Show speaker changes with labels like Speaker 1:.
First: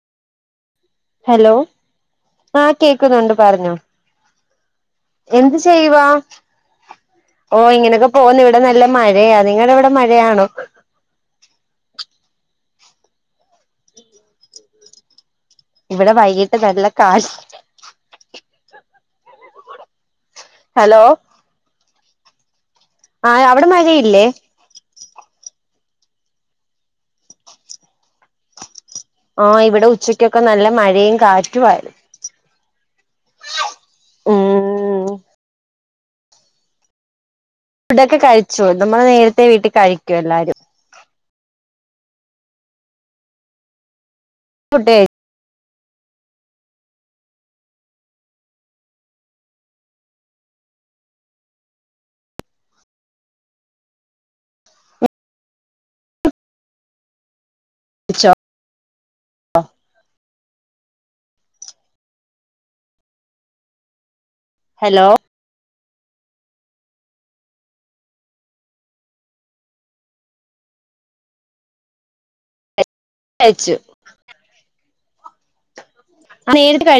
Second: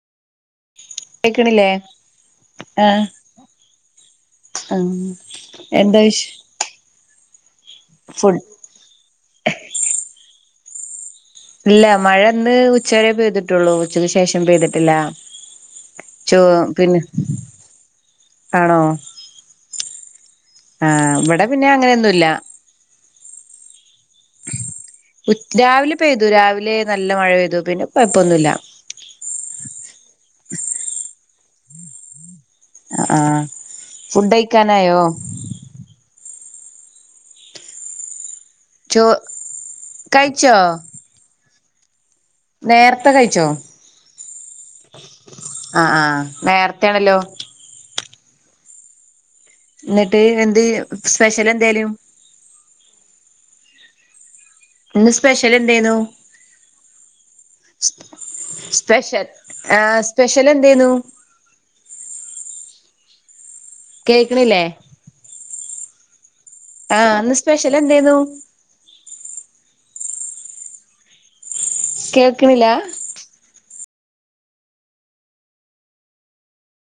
Speaker 1: Hello
Speaker 2: കേക്കണില്ലേ
Speaker 1: ആ
Speaker 2: ആഹ്
Speaker 1: കേക്കുന്നുണ്ട് പറഞ്ഞോ
Speaker 2: ആഹ്
Speaker 1: എന്ത്
Speaker 2: എന്താ
Speaker 1: ചെയ്യുവാ
Speaker 2: വിശ്
Speaker 1: ഓ ഇങ്ങനെയൊക്കെ പോന്നു
Speaker 2: ഫുഡ്
Speaker 1: ഇവിടെ നല്ല മഴയാ നിങ്ങടവിടെ മഴയാണോ
Speaker 2: ഇല്ല മഴ ന്ന് ഉച്ചവരെ പെയ്തിട്ടുള്ളൂ ഉച്ചക്ക് ശേഷം പെയ്തിട്ടില്ല
Speaker 1: ഇവിടെ
Speaker 2: ചോ
Speaker 1: വൈകിട്ട് നല്ല
Speaker 2: പിന്നെ
Speaker 1: കാറ്റ്
Speaker 2: ആണോ
Speaker 1: ഹലോ
Speaker 2: ആഹ് ഇവിടെ പിന്നെ അങ്ങനെയൊന്നൂല്ല
Speaker 1: ആഹ് അവിടെ മഴയില്ലേ
Speaker 2: ഉച് രാവിലെ പെയ്തു രാവിലെ നല്ല മഴ പെയ്തു പിന്നെ കൊഴപ്പൊന്നൂല്ല
Speaker 1: ആഹ് ഇവിടെ ഉച്ചക്കൊക്കെ നല്ല മഴയും കാറ്റുവാരുന്നു
Speaker 2: ആഹ് ഫുഡയിക്കാനായോ?
Speaker 1: ഉം ഫുഡൊക്കെ കയിച്ചോ നമ്മൾ
Speaker 2: ചോ
Speaker 1: നേരത്തെ വീട്ടി കയിക്കും
Speaker 2: കഴിച്ചോ
Speaker 1: എല്ലാരും
Speaker 2: നേർത്തെ കയിച്ചോ?
Speaker 1: ഫുഡ് കഴി
Speaker 2: ആഹ് ആഹ് നേർത്തെയാണല്ലോ ന്നിട്ട് എന്ത് സ്പെഷ്യൽ എന്തേലും ഇന്ന് സ്പെഷ്യൽ എന്തേനൂ
Speaker 1: കഴിച്ചോ
Speaker 2: പെഷ്യൽ ആഹ് സ്പെഷ്യൽ എന്തേന്നു? കേക്കണില്ലേ?
Speaker 1: ഹലോ
Speaker 2: ആഹ് ന്ന് സ്പെഷ്യൽ എന്തേയ്ന്നു? കേക്കണില്ലാ
Speaker 1: കയിച്ചു ആഹ് നേരിട്ട് കാ